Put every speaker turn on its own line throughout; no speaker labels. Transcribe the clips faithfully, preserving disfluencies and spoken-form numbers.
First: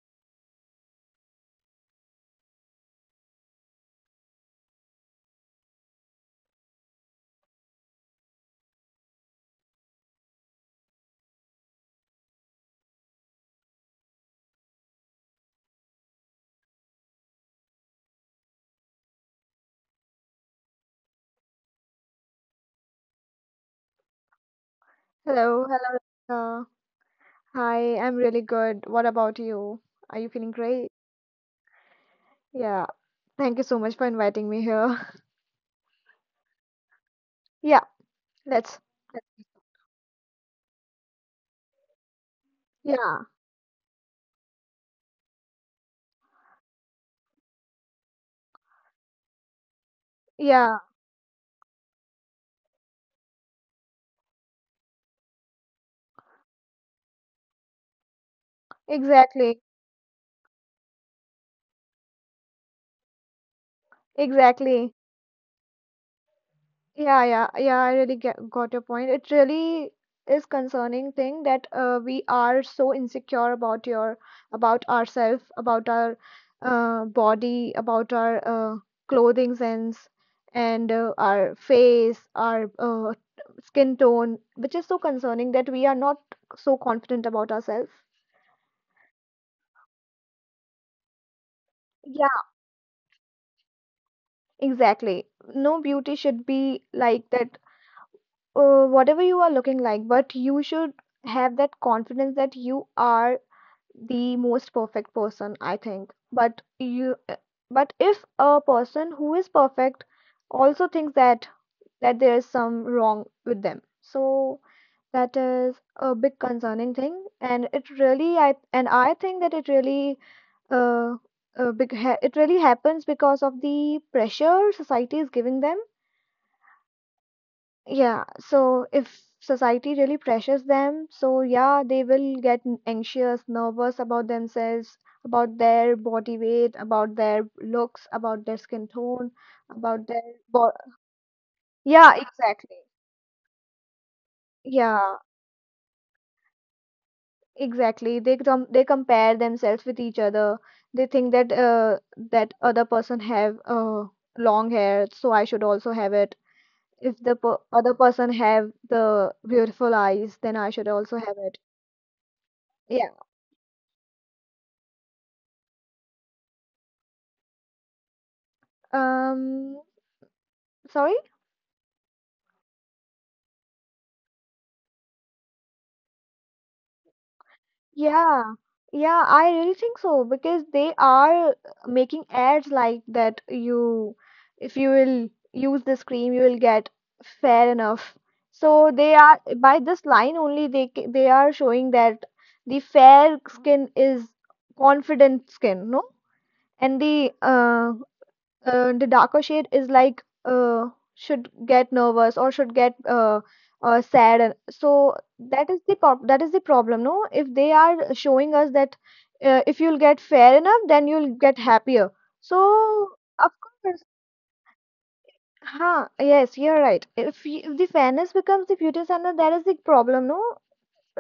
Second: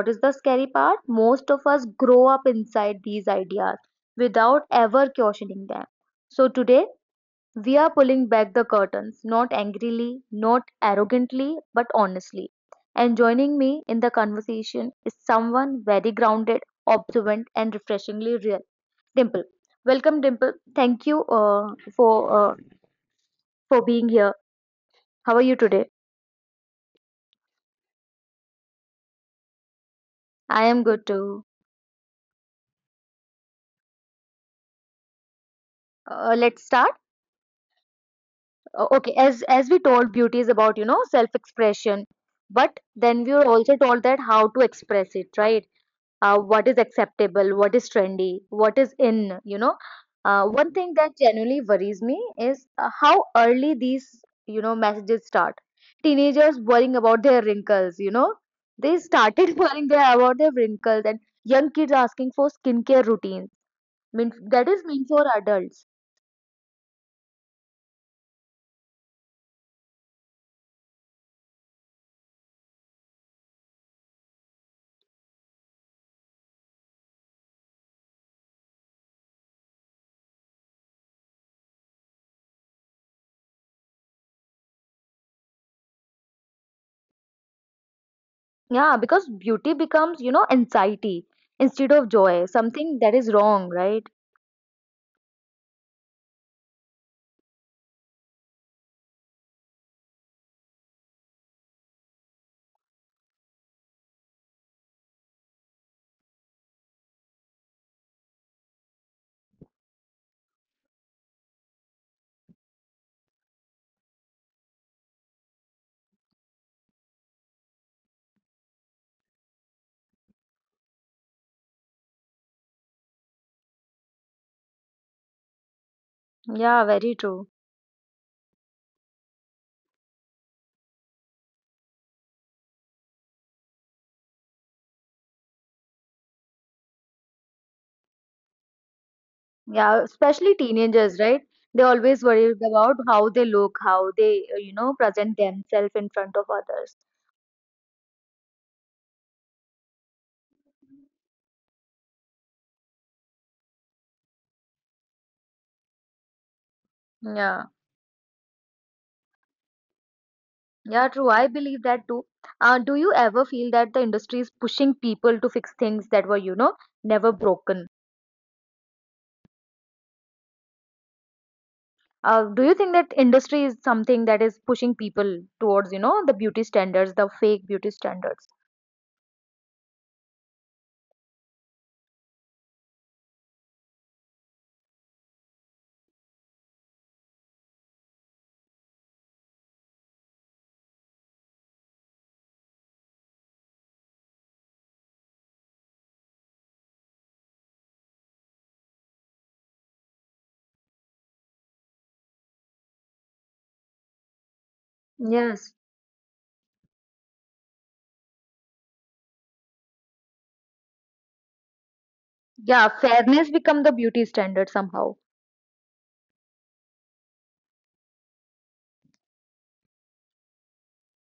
what is the scary part, most of us grow up inside these ideas without ever cautioning them. So today we are pulling back the curtains, not angrily, not arrogantly, but honestly. And joining me in the conversation is someone very grounded, observant, and refreshingly real. Dimple. Welcome, Dimple. Thank you uh, for uh, for being here. How are you
Hello,
today?
hello. Rebecca. Hi, I'm really good. What about you? Are you feeling
I am
great?
good too.
Yeah. Thank you so much for inviting me here.
Uh, let's start.
Yeah, let's.
Uh, okay, as as we told, beauty is about, you know, self expression, but
Yeah,
then we were also told that how to express it, right? Uh, what is acceptable, what is trendy, what is in, you know. Uh, one
yeah,
thing that genuinely worries me is uh, how early these, you know, messages start. Teenagers worrying about their wrinkles, you know. They started
exactly,
worrying their, about their wrinkles, and young kids asking for skincare routines. Mean that is
exactly.
meant for adults.
Yeah, yeah, yeah, I really get, got your point. It really is concerning thing that uh, we are so insecure about your about ourselves, about our uh, body, about our uh, clothing sense, and uh, our face, our uh, skin tone, which is so concerning that we are not so confident about ourselves.
Yeah, because beauty becomes, you know, anxiety instead of
Yeah,
joy. Something that is wrong, right?
exactly. No beauty should be like that, uh, whatever you are looking like, but you should have that confidence that you are the most perfect person, I think. But you, uh, but if a person who is perfect also thinks that that there is some wrong with them, so that is a big concerning thing, and it really, I and I think that it really, uh, uh, big ha it really happens because of the pressure society is giving them.
Yeah, very true.
Yeah, so if society really pressures them, so yeah, they will get n- anxious, nervous about themselves, about their body weight, about their looks, about their skin tone,
Yeah,
about their
especially
bo
teenagers, right? They
yeah,
always worry
exactly.
about how they look, how they, uh, you know,
Yeah,
present themselves in front of others.
exactly. They com they compare themselves with each other. They think that uh that other person have uh long hair, so I should also have it. If the per
Yeah,
other person have the beautiful eyes, then I should
yeah,
also
true.
have
I
it.
believe that too. Uh, do
Yeah.
you ever feel that the industry is pushing people to fix things that were, you know, never broken?
Um, sorry?
Uh, do you think that industry is something that is pushing people towards, you know, the beauty standards, the fake beauty standards?
Yeah. Yeah, I really think so because they are making ads like that you if you will use this cream you will get fair enough. So they are by this line only they ca- they are showing that the fair skin is confident skin, no? And the uh uh, the darker shade is like uh, should get nervous or should get uh, uh, sad and- so that
Yes.
is the prob- that is the problem, no, if they are showing us that uh, if you'll get fair enough then you'll get happier,
Yeah,
so
fairness
of
become the
course.
beauty standard somehow.
Huh, yes, you're right. If, y- if the fairness becomes the beauty standard that is the problem, no,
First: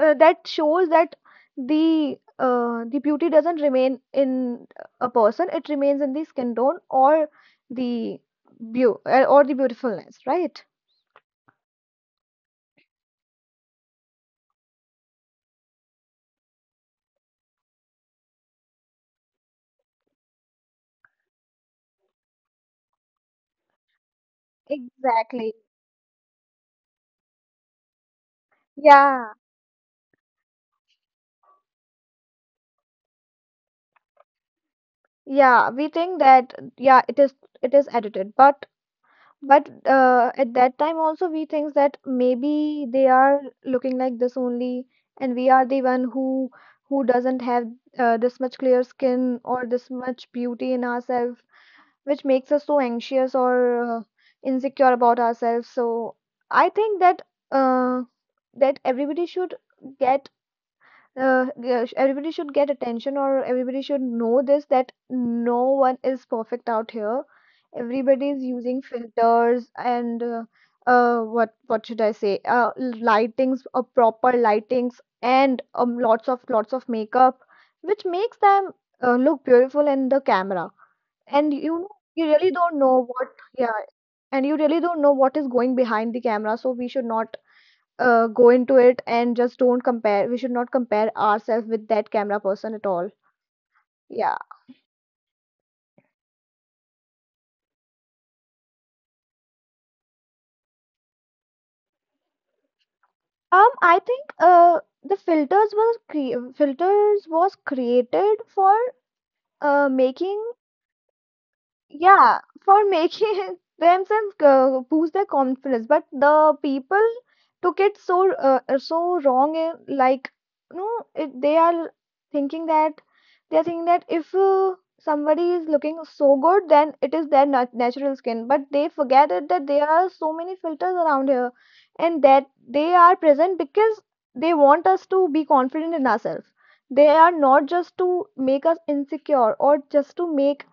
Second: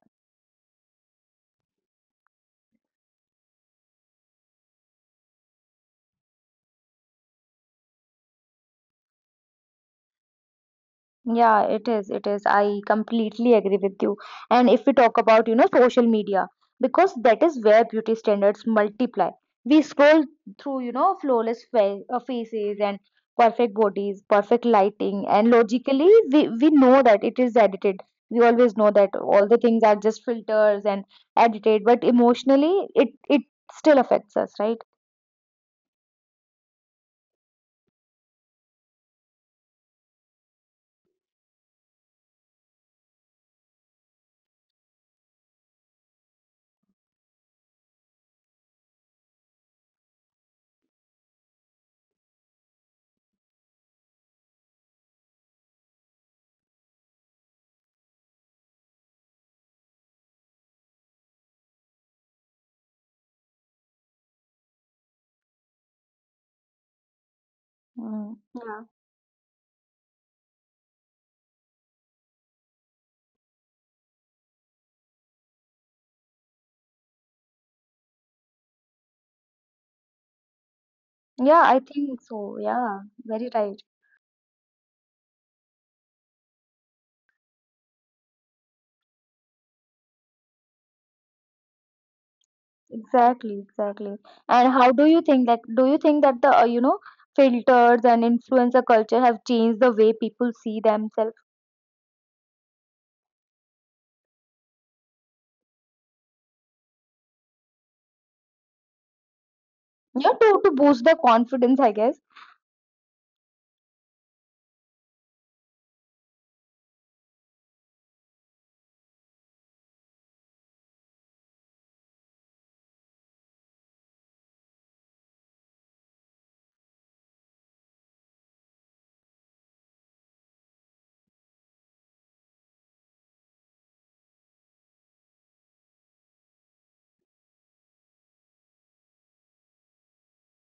uh, that shows that the uh, the beauty doesn't remain in a person, it remains in the skin tone or the beau uh, or the beautifulness, right?
Yeah, it is. It is. I completely agree with you. And if we talk about, you know, social media, because that is where beauty standards multiply. We scroll through, you know, flawless fa uh, faces and perfect bodies, perfect lighting, and
Exactly.
logically, we, we know that it is edited. We always know that
Yeah,
all the things are just filters and edited, but emotionally, it it still affects us, right?
yeah, we think that yeah it is it is edited, but but uh, at that time also we think that maybe they are looking like this only and we are the one who who doesn't have uh, this much clear skin or this much beauty in ourselves, which makes us so anxious or uh, insecure about ourselves. So I think that uh, that everybody should get uh, g- everybody should get attention or everybody should know this that no one is perfect out here. Everybody
Mm,
is
yeah,
using filters and uh, uh, what what should I say? Uh, lightings, uh, proper lightings, and um, lots of lots of makeup, which makes them uh, look beautiful in the camera and
yeah, I
you know
think
you really
so.
don't
Yeah,
know what.
very right.
Yeah, and you really don't know what is going behind the camera, so we should not uh, go into it and just don't compare. We should not compare ourselves with that camera person at all.
Exactly, exactly.
Yeah.
And how do you think that? Do you think that the uh, you know filters and influencer culture have changed the way people see themselves?
um I think uh the filters was cre- filters was created for uh
Yeah,
making,
to to boost their confidence, I guess.
yeah, for making themselves uh, boost their confidence, but the people took it so uh, uh, so wrong, uh, like, no, it, they are thinking that they are thinking that if uh, somebody is looking so good then it is their nat- natural skin, but they forget it that there are so many filters around here, and that they are present because they want us to be confident in ourselves. They are not just to make us insecure or just to make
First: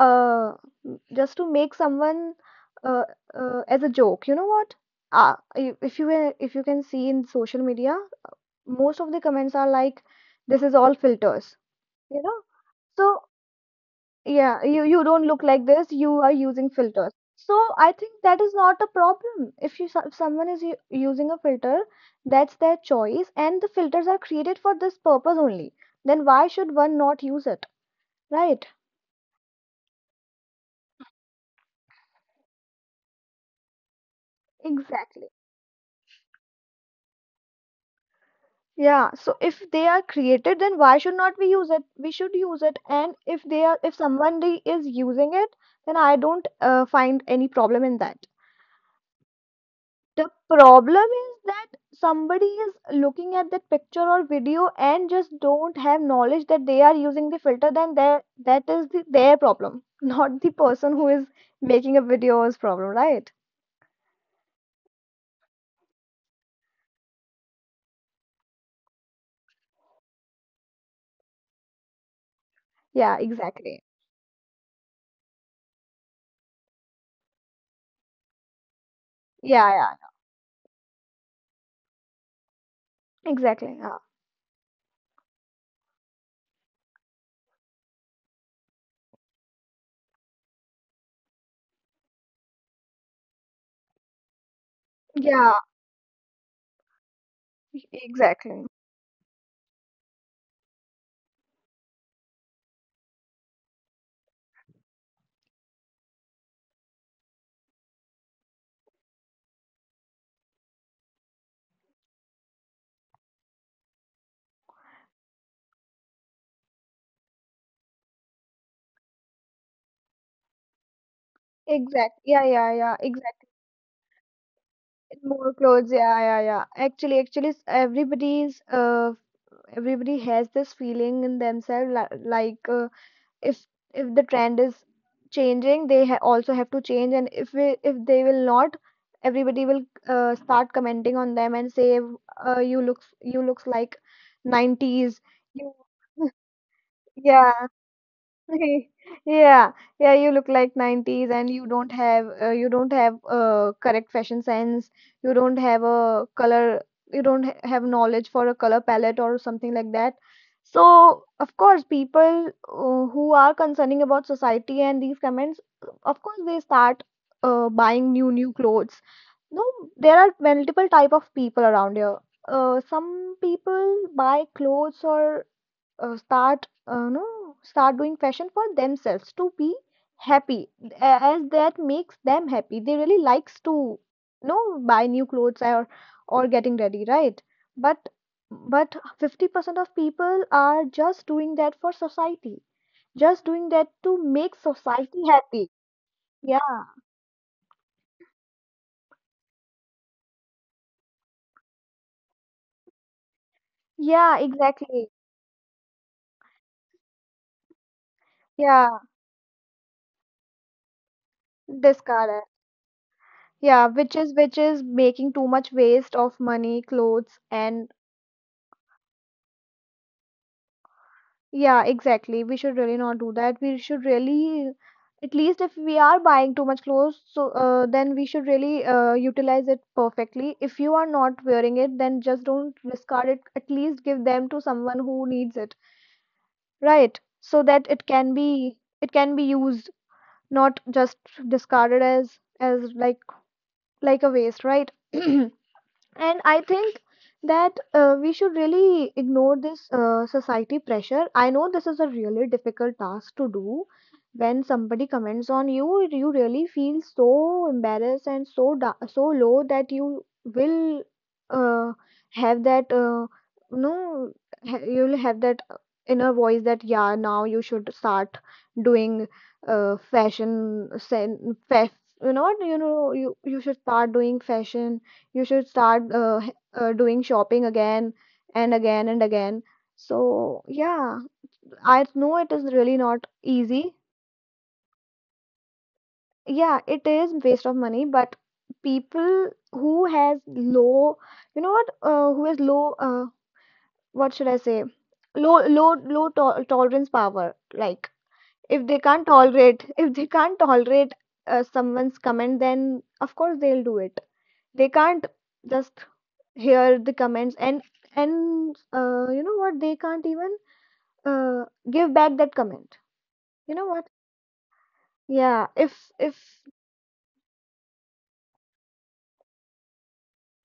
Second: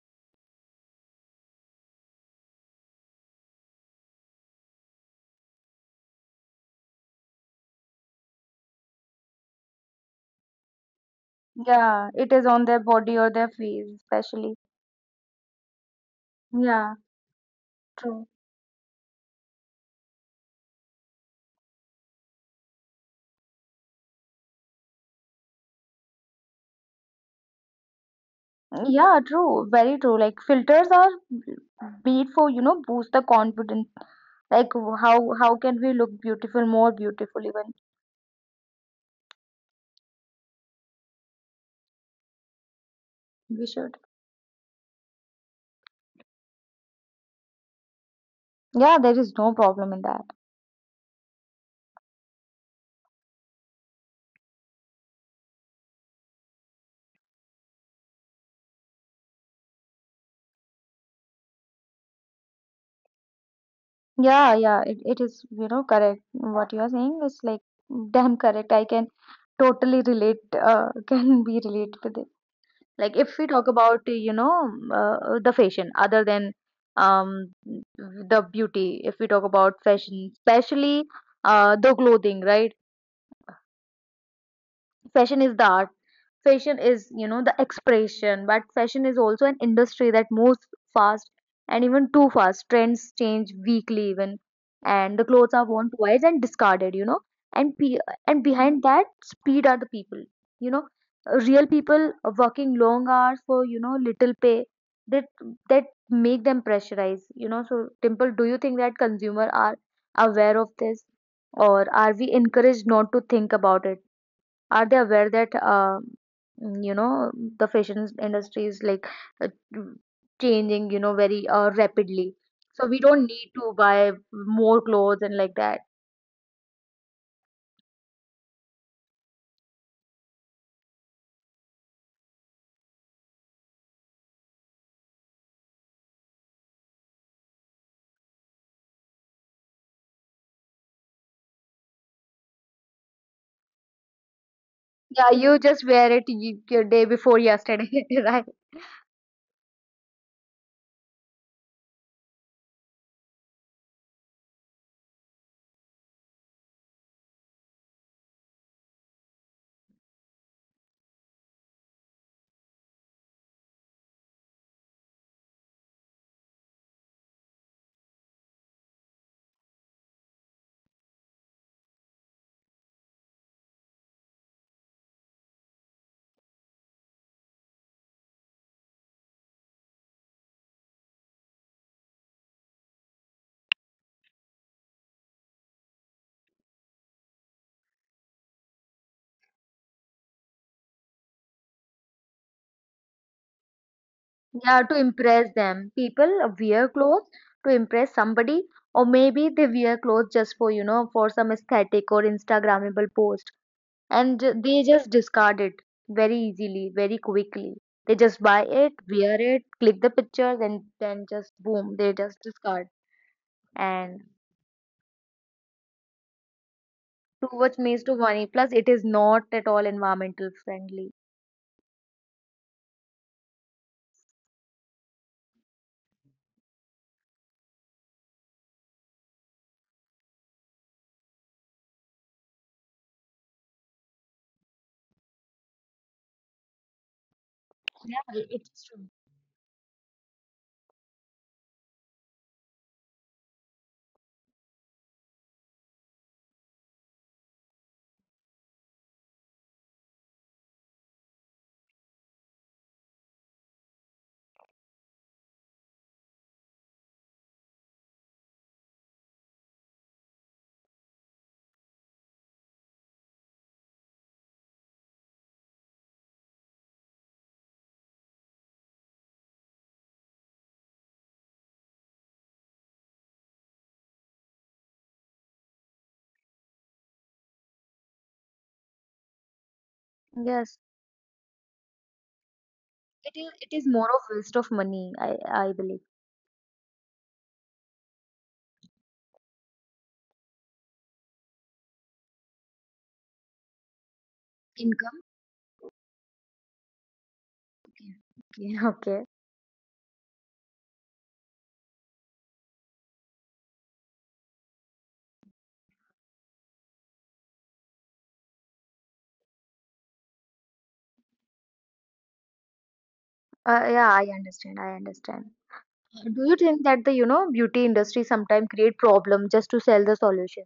uh m- just to make someone uh, uh, as a joke, you know what, uh, i- if you can- if you can see in social media most of the comments are like, "This is all filters,
Yeah,
you
it
know."
is on their
So
body or their face, especially.
yeah, you you don't look like this, you are using
Yeah,
filters. So I think
true.
that is not a problem. If you so- If someone is u- using a filter that's their choice, and the filters are created for this purpose only, then why should one not use it, right?
Yeah, true. Very true. Like filters are made for, you know, boost the confidence. Like w-
Exactly.
how how can we look beautiful, more beautiful even?
Yeah, so if they are created, then why should not we use it? We should use it, and if they
We
are, if
should.
somebody is using it, then I don't uh, find any problem in that.
Yeah, there is no problem in that.
The problem is that somebody is looking at that picture or video and just don't have knowledge that they are using the filter, then that that is the, their problem, not the person who is making a video's problem, right?
Yeah, yeah, it, it is, you know, correct. What you are saying is like damn correct. I can totally relate, uh, can be relate with it. Like
Yeah,
if we talk
exactly.
about, you know, uh, the fashion, other than um the beauty, if we talk
Yeah,
about
yeah,
fashion, especially uh the clothing, right?
exactly. Yeah,
Fashion is the art, fashion is, you know, the expression, but fashion is also an industry that moves fast, and even too fast trends change weekly even, and the
yeah,
clothes are worn twice and discarded, you know. And pe- and
exactly.
behind that speed are the people, you know, real people, working long hours for, you know, little pay, that that make them pressurize, you know. So Dimple, do you think that consumer are aware of this, or are we encouraged not to think about it? Are they aware that, um, you know, the fashion industry is like, uh, mm, changing, you know, very uh,
Exactly.
rapidly,
Yeah, yeah,
so
yeah.
we don't need to buy more clothes and
More
like that?
clothes, yeah, yeah, yeah. Actually, actually, s- everybody's uh, everybody has this feeling in themselves, li- like, uh, if if the trend is changing, they ha also have to change, and if we, if they will not, everybody will uh, start commenting on them and say, uh, "You look, you looks like nineties."
Yeah, you
You,
just wear it y- your day before
yeah.
yesterday, right?
Okay. Yeah, yeah, you look like nineties and you don't have uh, you don't have uh, correct fashion sense. You don't have a color, you don't ha have knowledge for a color palette or something like that. So, of course, people uh, who are concerning about society and these comments, of course, they start uh, buying new new clothes. No, there are multiple type of people around here. Uh, some people buy clothes or uh, start uh, no start doing fashion for themselves to be happy, a- as that makes them happy. They really likes to, you know, buy new clothes or or getting ready, right? But but fifty percent of people are just doing that for society, just doing that to make
Yeah, to
society
impress
happy.
them people
Yeah.
wear clothes, to impress somebody, or maybe they wear clothes just for, you know, for some aesthetic or instagrammable post,
Yeah,
and ju- they
exactly.
just discard it very easily, very quickly. They just buy
Yeah,
it, wear it, click the pictures, and then just boom, they
discard
just
it.
discard.
Yeah, which
And
is which is making too much waste of money, clothes,
too much
and
makes too money. Plus, it is not at all environmental friendly.
yeah, exactly. We should really not do that. We should really, at least if we are buying too much clothes, so uh, then we should really uh, utilize it perfectly. If you are not wearing it, then just don't discard it. At least give them to someone who needs it, right? So that it
Yeah,
can
it it
be
is true.
it can be used, not just discarded as as like like a waste, right? And I think that uh, we should really ignore this uh, society pressure. I know this is a really difficult task to do. When somebody comments on you, you really feel so embarrassed and so da- so low that you will uh, have that uh, no, you'll have that uh, inner voice that, yeah, now you should start doing uh, fashion sen fa- you know what, you know you you should start doing fashion. You should start uh, h- uh, doing shopping again and again and again. So,
Yes,
yeah, I know it is really not
it is. It is
easy.
more of waste of money. I I believe.
Yeah, it is waste of money, but people who has low, you know what, uh, who has low, uh, what should I say?
Income.
Low, low, low to tolerance power. Like,
Okay. Okay.
if they
Okay.
can't tolerate, if they can't tolerate uh, someone's comment, then of course they'll do it. They can't just hear the comments and and uh, you know what they can't even uh, give back that comment, you know
Uh, yeah,
what.
I understand. I understand.
Yeah, if
Uh, Do you
if
think that the, you know, beauty industry sometimes create problem just to sell the solution?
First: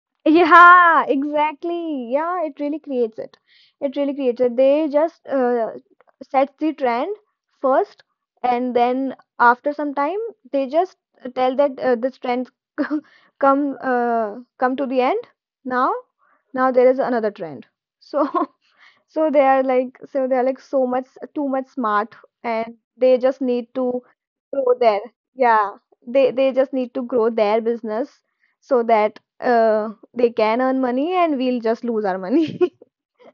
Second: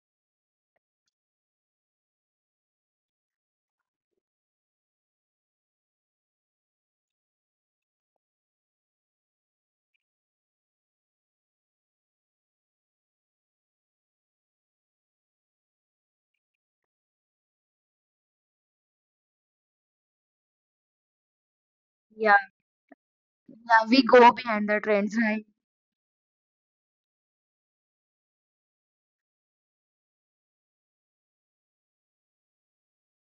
yeah exactly, yeah, it really creates it it really creates it They just uh, set the trend first, and then after some time they just tell that, uh, "This trend come uh, come to the end. Now now there is another trend." So so they are like, so they are like so much, too much smart,
Yeah,
and they just need
yeah, we
to
go behind
grow
the
their,
trends, right?
yeah, they they just need to grow their business so that uh they can earn money and we'll just lose our money.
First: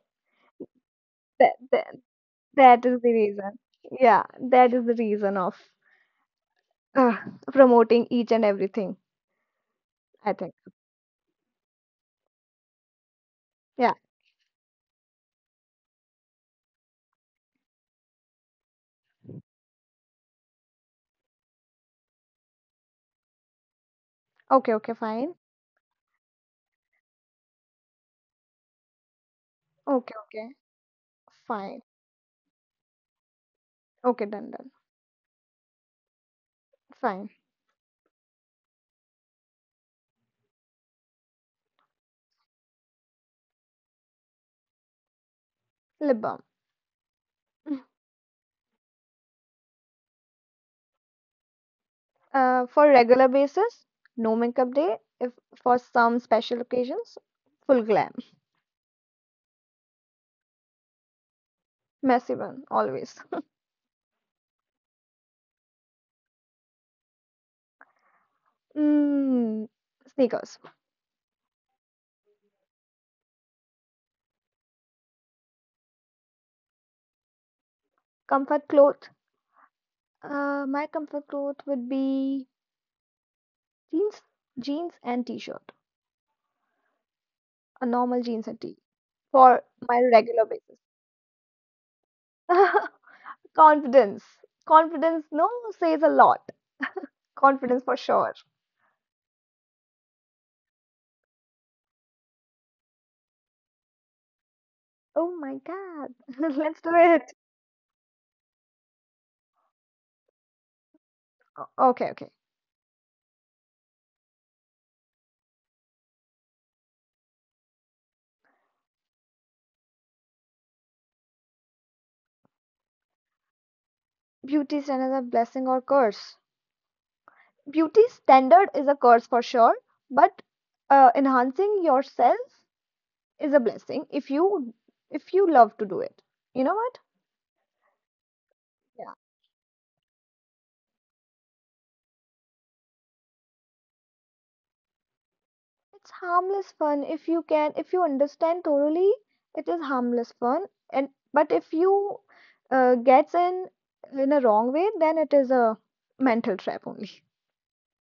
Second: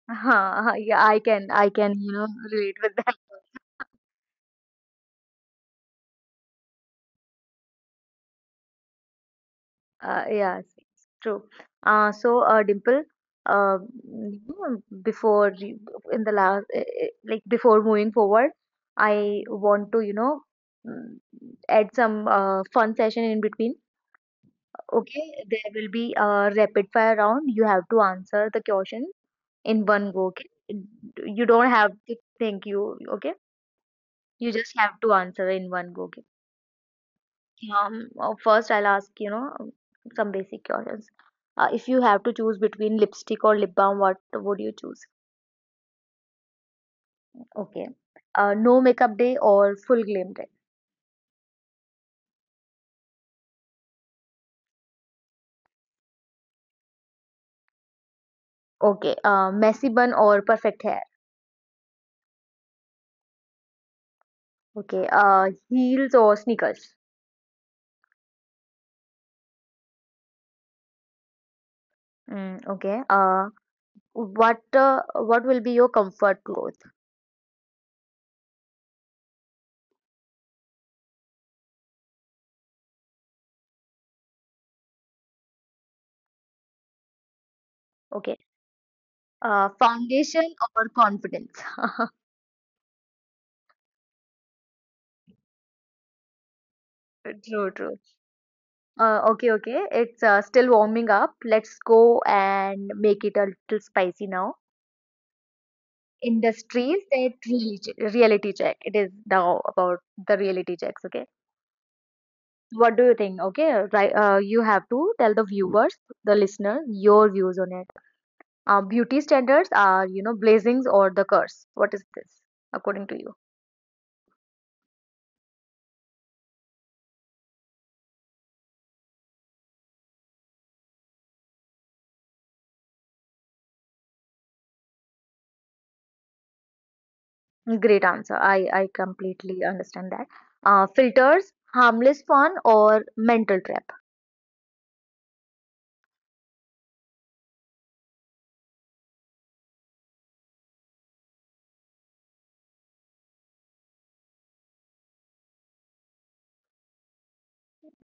Huh, yeah, I can,
That
I
that
can, you know, relate
that
with
is the
that.
reason. Yeah, that is the reason of uh, promoting each and everything,
Uh,
I think.
yeah, it's it's true. Uh, so, uh, Dimple, uh,
Yeah.
you know, before you- in the last, eh, eh, like before moving forward, I want to, you know, mm, add some uh, fun session in between.
Okay, okay, fine.
Okay, there will be a rapid fire round. You have to answer the question in one
Okay,
go. Okay,
okay,
you don't
fine.
have to think. You okay?
Okay, done,
You
done.
just have to answer in one go. Okay.
Fine.
Um, uh, first, I'll ask, you know, um, some basic questions. Uh, if you have to choose between lipstick or lip balm, what would you choose?
Lip balm.
Okay. Uh, no makeup day or full glam day?
Uh, for regular basis, no makeup day. If for some special occasions, full glam.
Okay. Uh, messy bun or perfect hair?
Messy one, always.
Okay. Uh, heels or sneakers?
Mm, sneakers.
Mm, okay. Uh, what uh, what will be your comfort clothes?
Comfort cloth. Uh, my comfort cloth would be jeans, jeans and t-shirt. A normal
Okay.
jeans and t for
Uh,
my regular
foundation
basis.
or confidence?
Confidence. Confidence, no, says a lot.
True,
Confidence for
true.
sure.
Uh, okay, okay. It's uh, still warming up. Let's go and make it a little spicy now.
Oh my God. Let's do
Industries
it.
that really che- reality check. It is now about the reality checks. Okay.
Okay, okay.
What do you think? Okay, right. Uh, you have to tell the viewers, the listeners, your views on it. Uh, beauty standards are, you know, blessings or the curse. What is this, according to you?
Beauty is another blessing or curse. Beauty standard is a curse for sure, but uh, enhancing yourself is a blessing if you if you love to do it, you know what.
Great answer. I I
Yeah.
completely understand that. Uh, filters, harmless fun or mental trap.
It's harmless fun if you can, if you understand thoroughly it is harmless fun. And but if you uh, gets in in a wrong way, then it is a mental trap only.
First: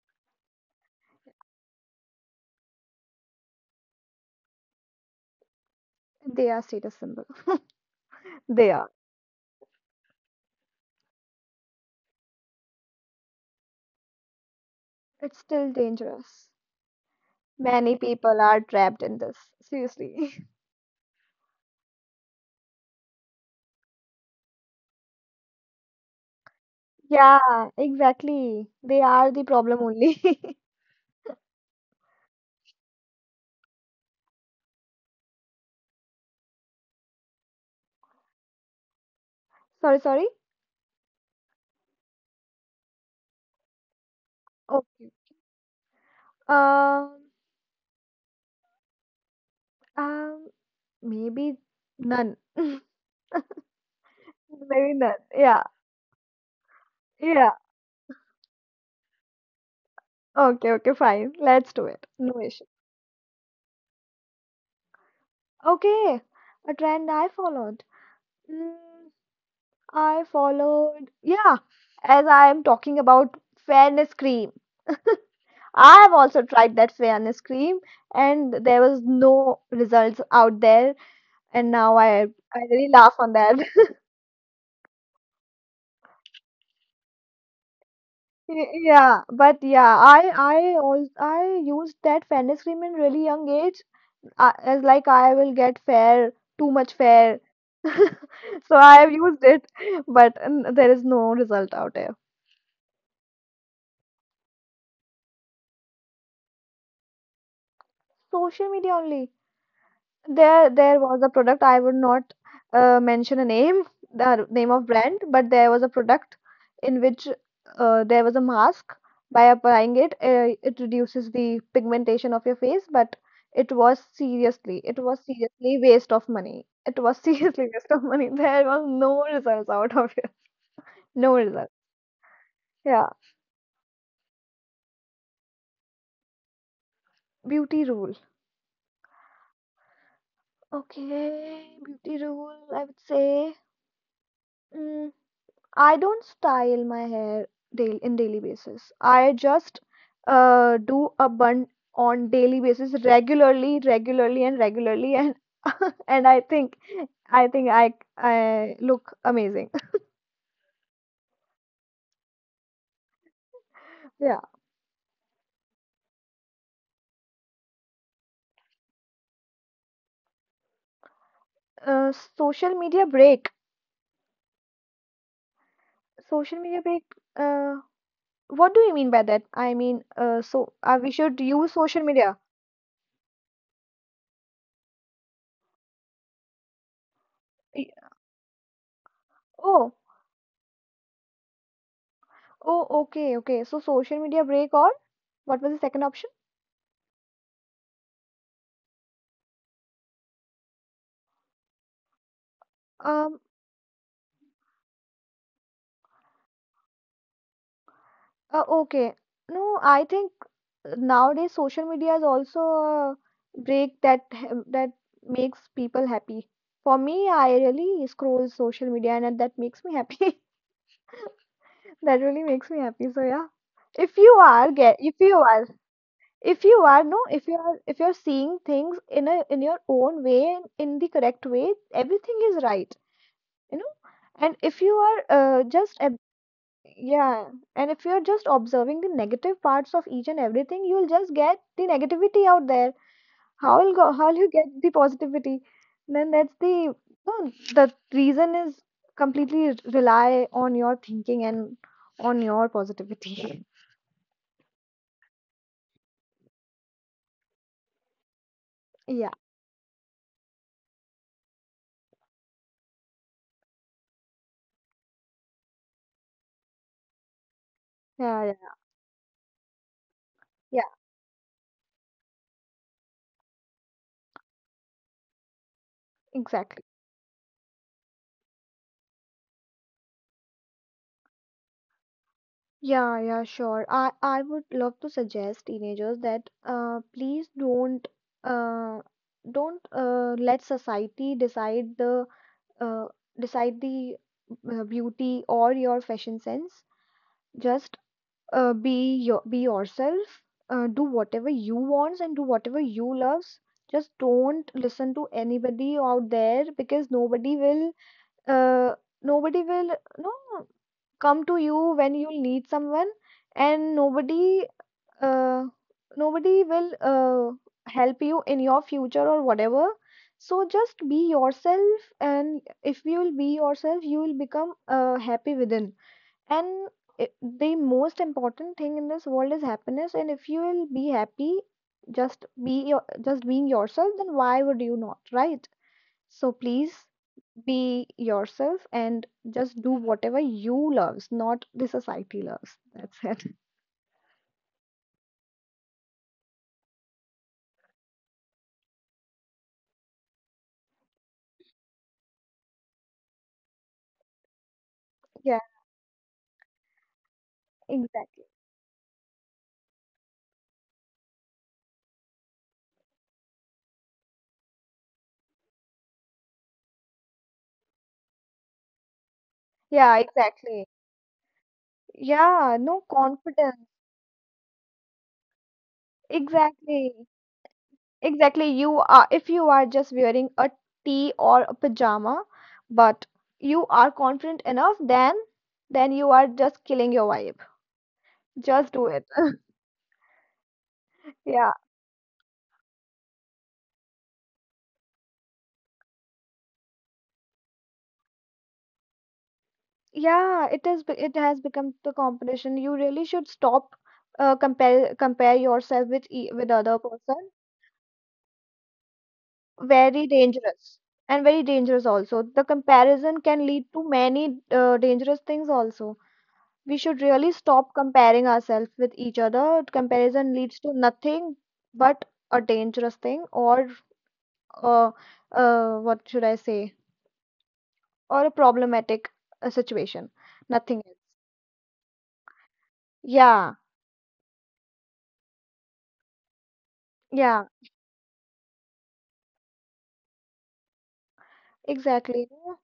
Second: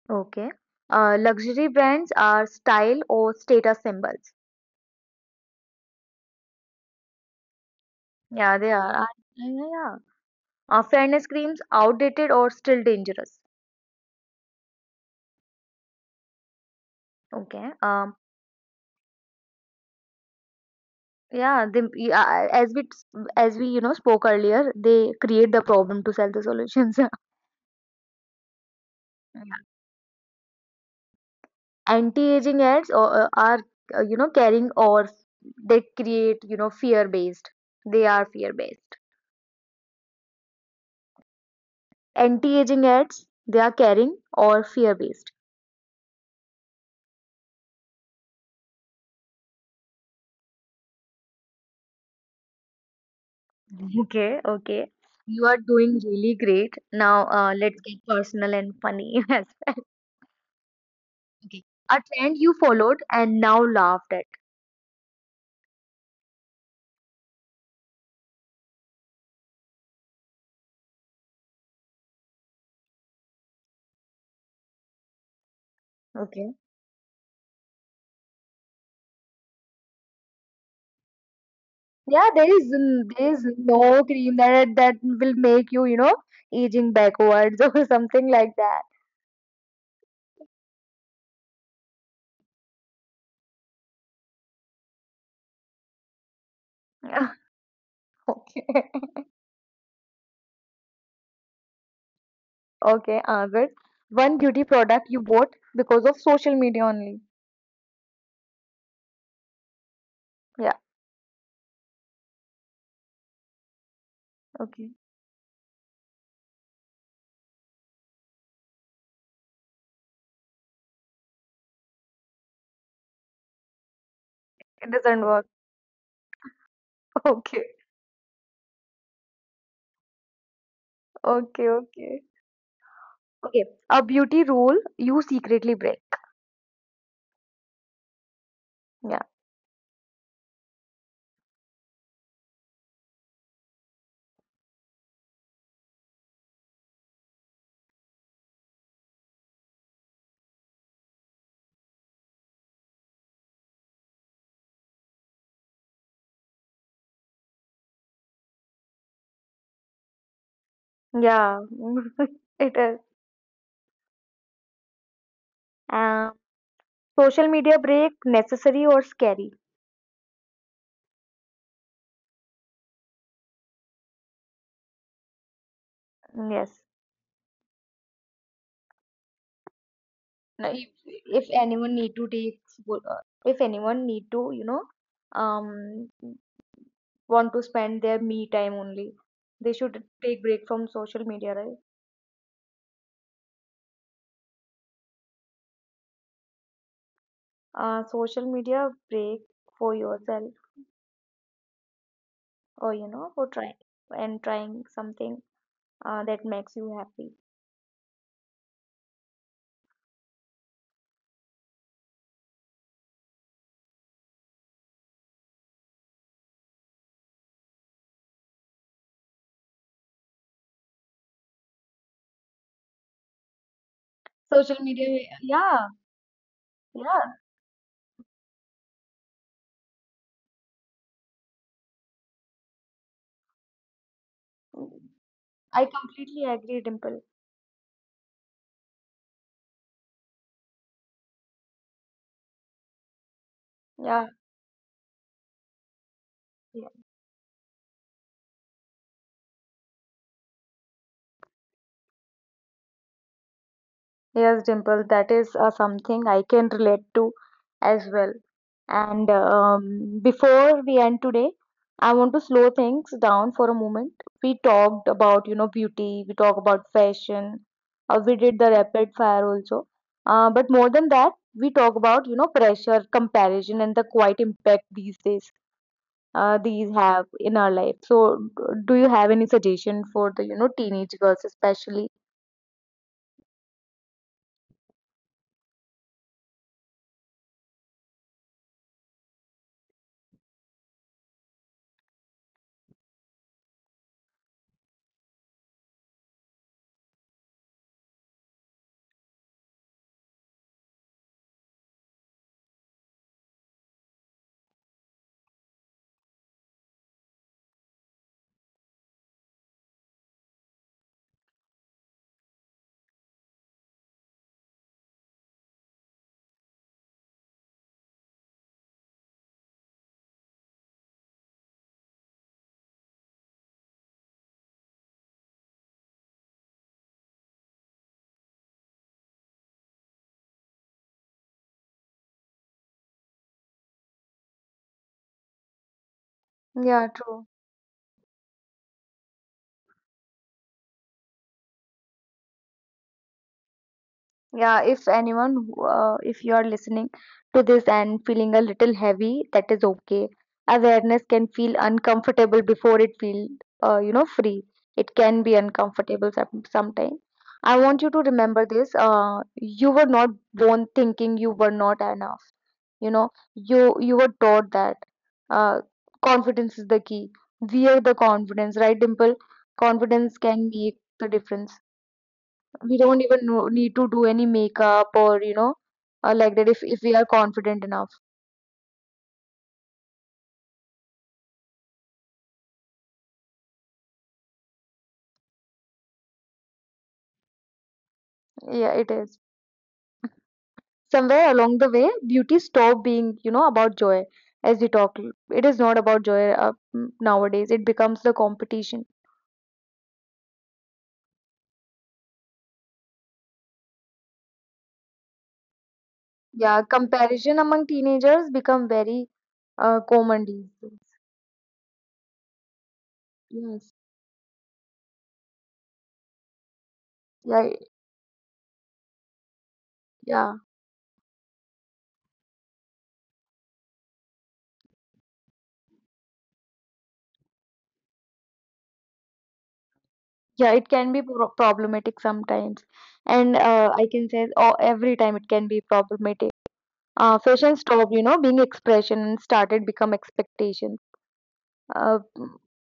Okay. Uh, luxury brands are style or status symbols.
They are status symbol.
Yeah,
They
they
are.
are. Uh, Yeah, yeah. Uh, fairness creams outdated or still dangerous.
It's still dangerous.
Okay.
Many
Um,
people are trapped in this, seriously.
yeah, they, yeah, uh, as we as we, you know, spoke earlier, they create the problem to sell the solutions.
Yeah, exactly. They are
Yeah.
the problem only.
Anti-aging ads or, uh, are uh, you know, caring, or they create, you know, fear-based. They are fear-based.
Sorry, sorry.
Anti-aging ads, they are caring or
Okay.
fear-based.
Um, um, maybe none.
Okay, okay.
Maybe none.
You are
Yeah,
doing really great. Now,
yeah.
uh, let's get personal and funny as well.
Okay, okay, fine.
Okay.
Let's do
A
it.
trend
No
you
issue.
followed and now laughed at.
Okay, a trend I followed. Mm, I followed, yeah, as I am talking about fairness cream. I have also
Okay.
tried that fairness cream, and there was no results out there, and now I
Yeah, there
I
is
really
n-
laugh
there
on
is
that.
no cream that that will make you, you know, aging backwards or something like
Y-
that.
Yeah, but yeah, I I also I used that fairness cream in really young age, uh, as like I will get fair, too much
Yeah.
fair,
Okay.
so I have used it, but um, there is no result out there.
Okay, uh, good. One beauty product you bought because of social media only.
Social media only. There,
Yeah,
there was a product. I would not uh, mention a name, the name of
okay.
brand, but there was a product in which uh, there was a mask. By applying it, uh, it reduces the pigmentation of your face, but it was seriously,
It
it
doesn't
was
work.
seriously waste of money. It was
Okay,
seriously waste of money. There was no results out of it. No
okay,
result.
okay.
Yeah,
Okay. A beauty rule you secretly break.
beauty rule.
Yeah.
Okay, beauty rule, I would say. mm, I don't style my hair daily, in daily basis. I just uh, do a bun on daily basis regularly, regularly and regularly and and I think I think I I look amazing.
Yeah, it is.
Yeah.
Um, Social media break, necessary or scary?
Uh, social media break. Social media
Yes.
break. Uh, what do you mean by that? I mean, uh,
No,
so
If,
uh, we should
if
use
anyone
social
need to
media.
take, wo- uh, if anyone need to, you know, um, want to
Y-
spend their me time only, they
Oh,
should take break from social media, right?
oh, okay, okay. So social media break or what was the second option?
Uh, social media break for yourself or, you know,
Um,
for trying and trying something uh, that makes you happy.
Uh, okay. No, I think nowadays social media is also a break that ha- that makes people happy. For me, I really scroll social media and that makes me happy. That really makes me happy. So yeah. If you are
Social
get
media,
if you are,
yeah,
if you are no
yeah.
if you are, if you're seeing things in a in your own way, in the correct way, everything is right, you know. And if you are uh,
I
just
completely agree, Dimple.
yeah, and if you're just observing the negative parts of each and everything, you'll just get the negativity out there. How will go, how
Yeah.
will you get the positivity? Then that's the no, the reason is completely r- rely on your thinking and on your positivity.
Yes, Dimple, that is uh, something I can relate to as well. And
Yeah,
um, before we end today, I want to slow things down for a moment. We talked about, you know, beauty, we talked about fashion, uh, we
yeah,
did
yeah,
the rapid fire also. Uh, but
yeah,
more than that, we talk about, you know, pressure, comparison, and the quiet impact these days uh,
exactly.
these have in our life. So, d- do you have any suggestion for the, you know, teenage girls especially?
Yeah, yeah, sure. I I would love to suggest teenagers that, uh, please don't, uh, don't, uh, let society decide the, uh, decide the, uh, beauty or your fashion sense. Just, uh, be your be yourself. Uh, do whatever you want and do whatever you loves. Just don't listen to anybody out there because nobody will, uh, nobody will no come to you when you need someone, and nobody, uh, nobody will, uh, help you in your future or whatever. So just be yourself, and if you will be yourself you will become, uh, happy within. And I The most important thing in this world is happiness, and if you will be happy, just be your just being yourself, then why would you not, right? So please
Yeah, true.
be yourself and just do whatever you loves, not the society loves. That's it.
Yeah, if anyone, who, uh, if you are listening to this and feeling a little heavy, that is okay. Awareness can feel uncomfortable before it feel, uh, you know, free. It can be
Yeah,
uncomfortable some, sometimes. I want you to
exactly.
remember this. Uh, you were not born thinking you were not enough. You know, you you were taught that. Uh, Confidence is the key. Wear the confidence, right, Dimple?
Yeah,
Confidence can
exactly.
make the difference.
Yeah,
We
no
don't even know,
confidence.
need to do any makeup or, you know, uh, like that, if, if
Exactly.
we are confident enough.
Exactly. You are, if you are just wearing a tee or a pajama, but you are confident enough, then then you are just killing your vibe. Just
Yeah,
do
it
it.
is. Somewhere
Yeah.
along the way beauty stopped being, you know, about joy. As we talk, it is not about joy. Uh, mm, nowadays it becomes the competition.
Yeah, it is, be- it has become the competition. You really should stop, uh, compare compare yourself with e with
Yeah,
other person.
comparison among teenagers become very uh,
Very
common these
dangerous,
days.
and very dangerous also. The comparison can lead
Yes.
to many, uh, dangerous things also. We should really
yeah it-
stop comparing ourselves with each other. Comparison
yeah.
leads to nothing but a dangerous thing, or, uh, uh, what should I say? Or a problematic, uh, situation.
Yeah, it
Nothing
can
else.
be pro- problematic sometimes. And
Yeah,
uh, I can say, oh, every time it can be problematic. Uh,
yeah,
fashion stopped, you know, being expression and started become expectation. Uh,
exactly.
mm,
No,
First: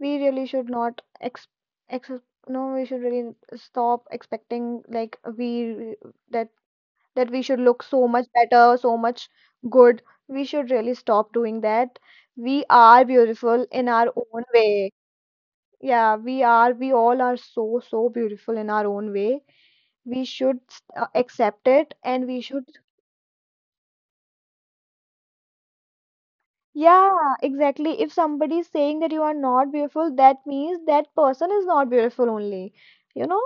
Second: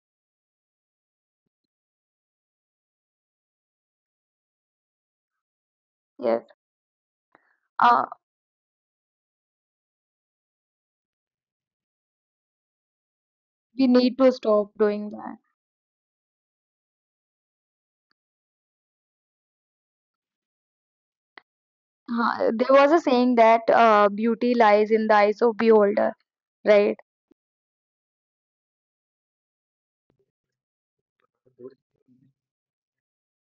we really should not ex ex no, we should really stop expecting like we,
yes,
that that we should look
uh,
so much better, so much good. We should really stop doing that. We are beautiful
we
in our
need to
own
stop
way.
doing that.
Yeah, we are, we all are so, so beautiful in our own way. We should, uh, accept it, and we
Uh,
should.
there was a saying that, uh, beauty lies in the eyes of beholder, right?
Yeah, exactly. If somebody is saying that you are not beautiful, that means that person is not beautiful only. You know?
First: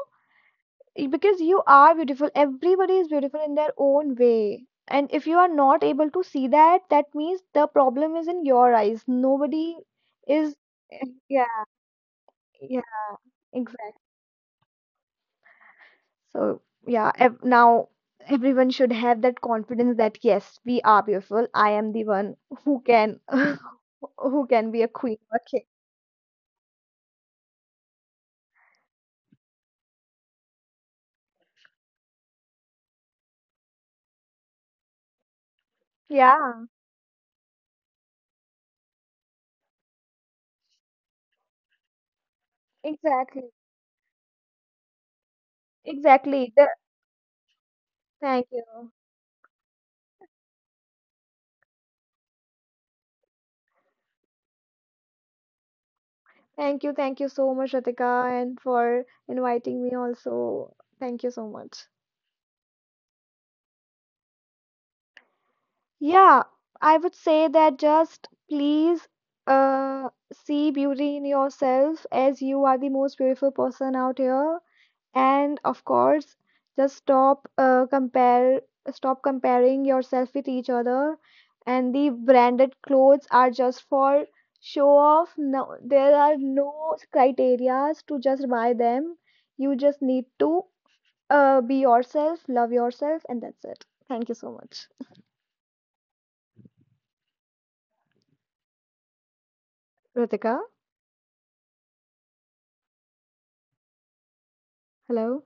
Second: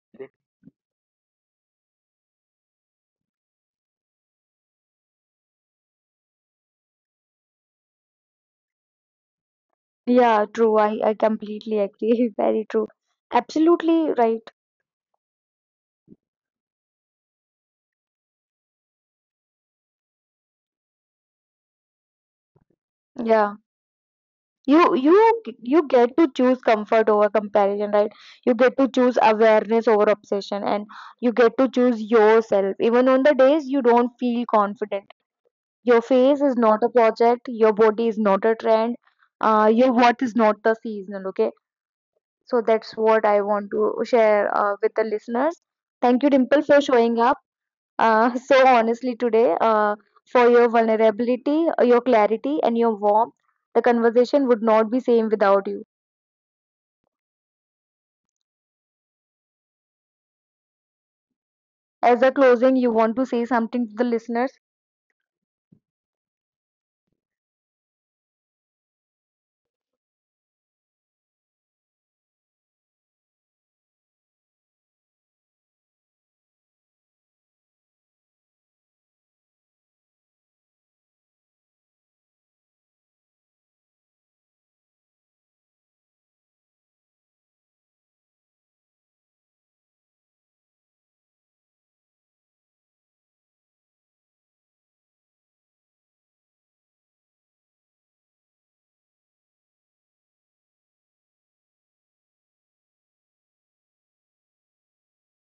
Y- because you are beautiful, everybody is beautiful in their own way, and if you are not able to see that, that means the problem is in your eyes. Nobody
Yeah,
is.
true. I, I
Yeah,
completely agree. Very true.
yeah, exactly.
Absolutely right.
So yeah, ev- now everyone should have that confidence that yes, we are beautiful. I am the one who can
Yeah.
who can be a
You
queen,
you
okay?
you get to choose comfort over comparison, right? You get to choose awareness over obsession, and you get to choose yourself. Even on the days you don't feel confident. Your face is
Yeah,
not a project, your body is not a trend, uh, your worth is not the seasonal. Okay? So that's what I
exactly,
want to share uh, with the listeners. Thank you,
exactly.
Dimple,
The,
for showing up uh,
thank you.
so honestly today, uh, for your vulnerability, uh, your clarity, and your warmth. The conversation would not be same without you.
Thank you, thank you so much, Ritika, and for inviting me also. Thank you so much.
As a closing, you want to say something to the listeners?
Yeah, I would say that just please, uh, see beauty in yourself, as you are the most beautiful person out here. And of course, just stop, uh, compare stop comparing yourself with each other. And the branded clothes are just for show off. No, there are no criterias to just buy them. You just need to, uh, be yourself, love yourself, and that's it. Thank you so much. Ritika, hello.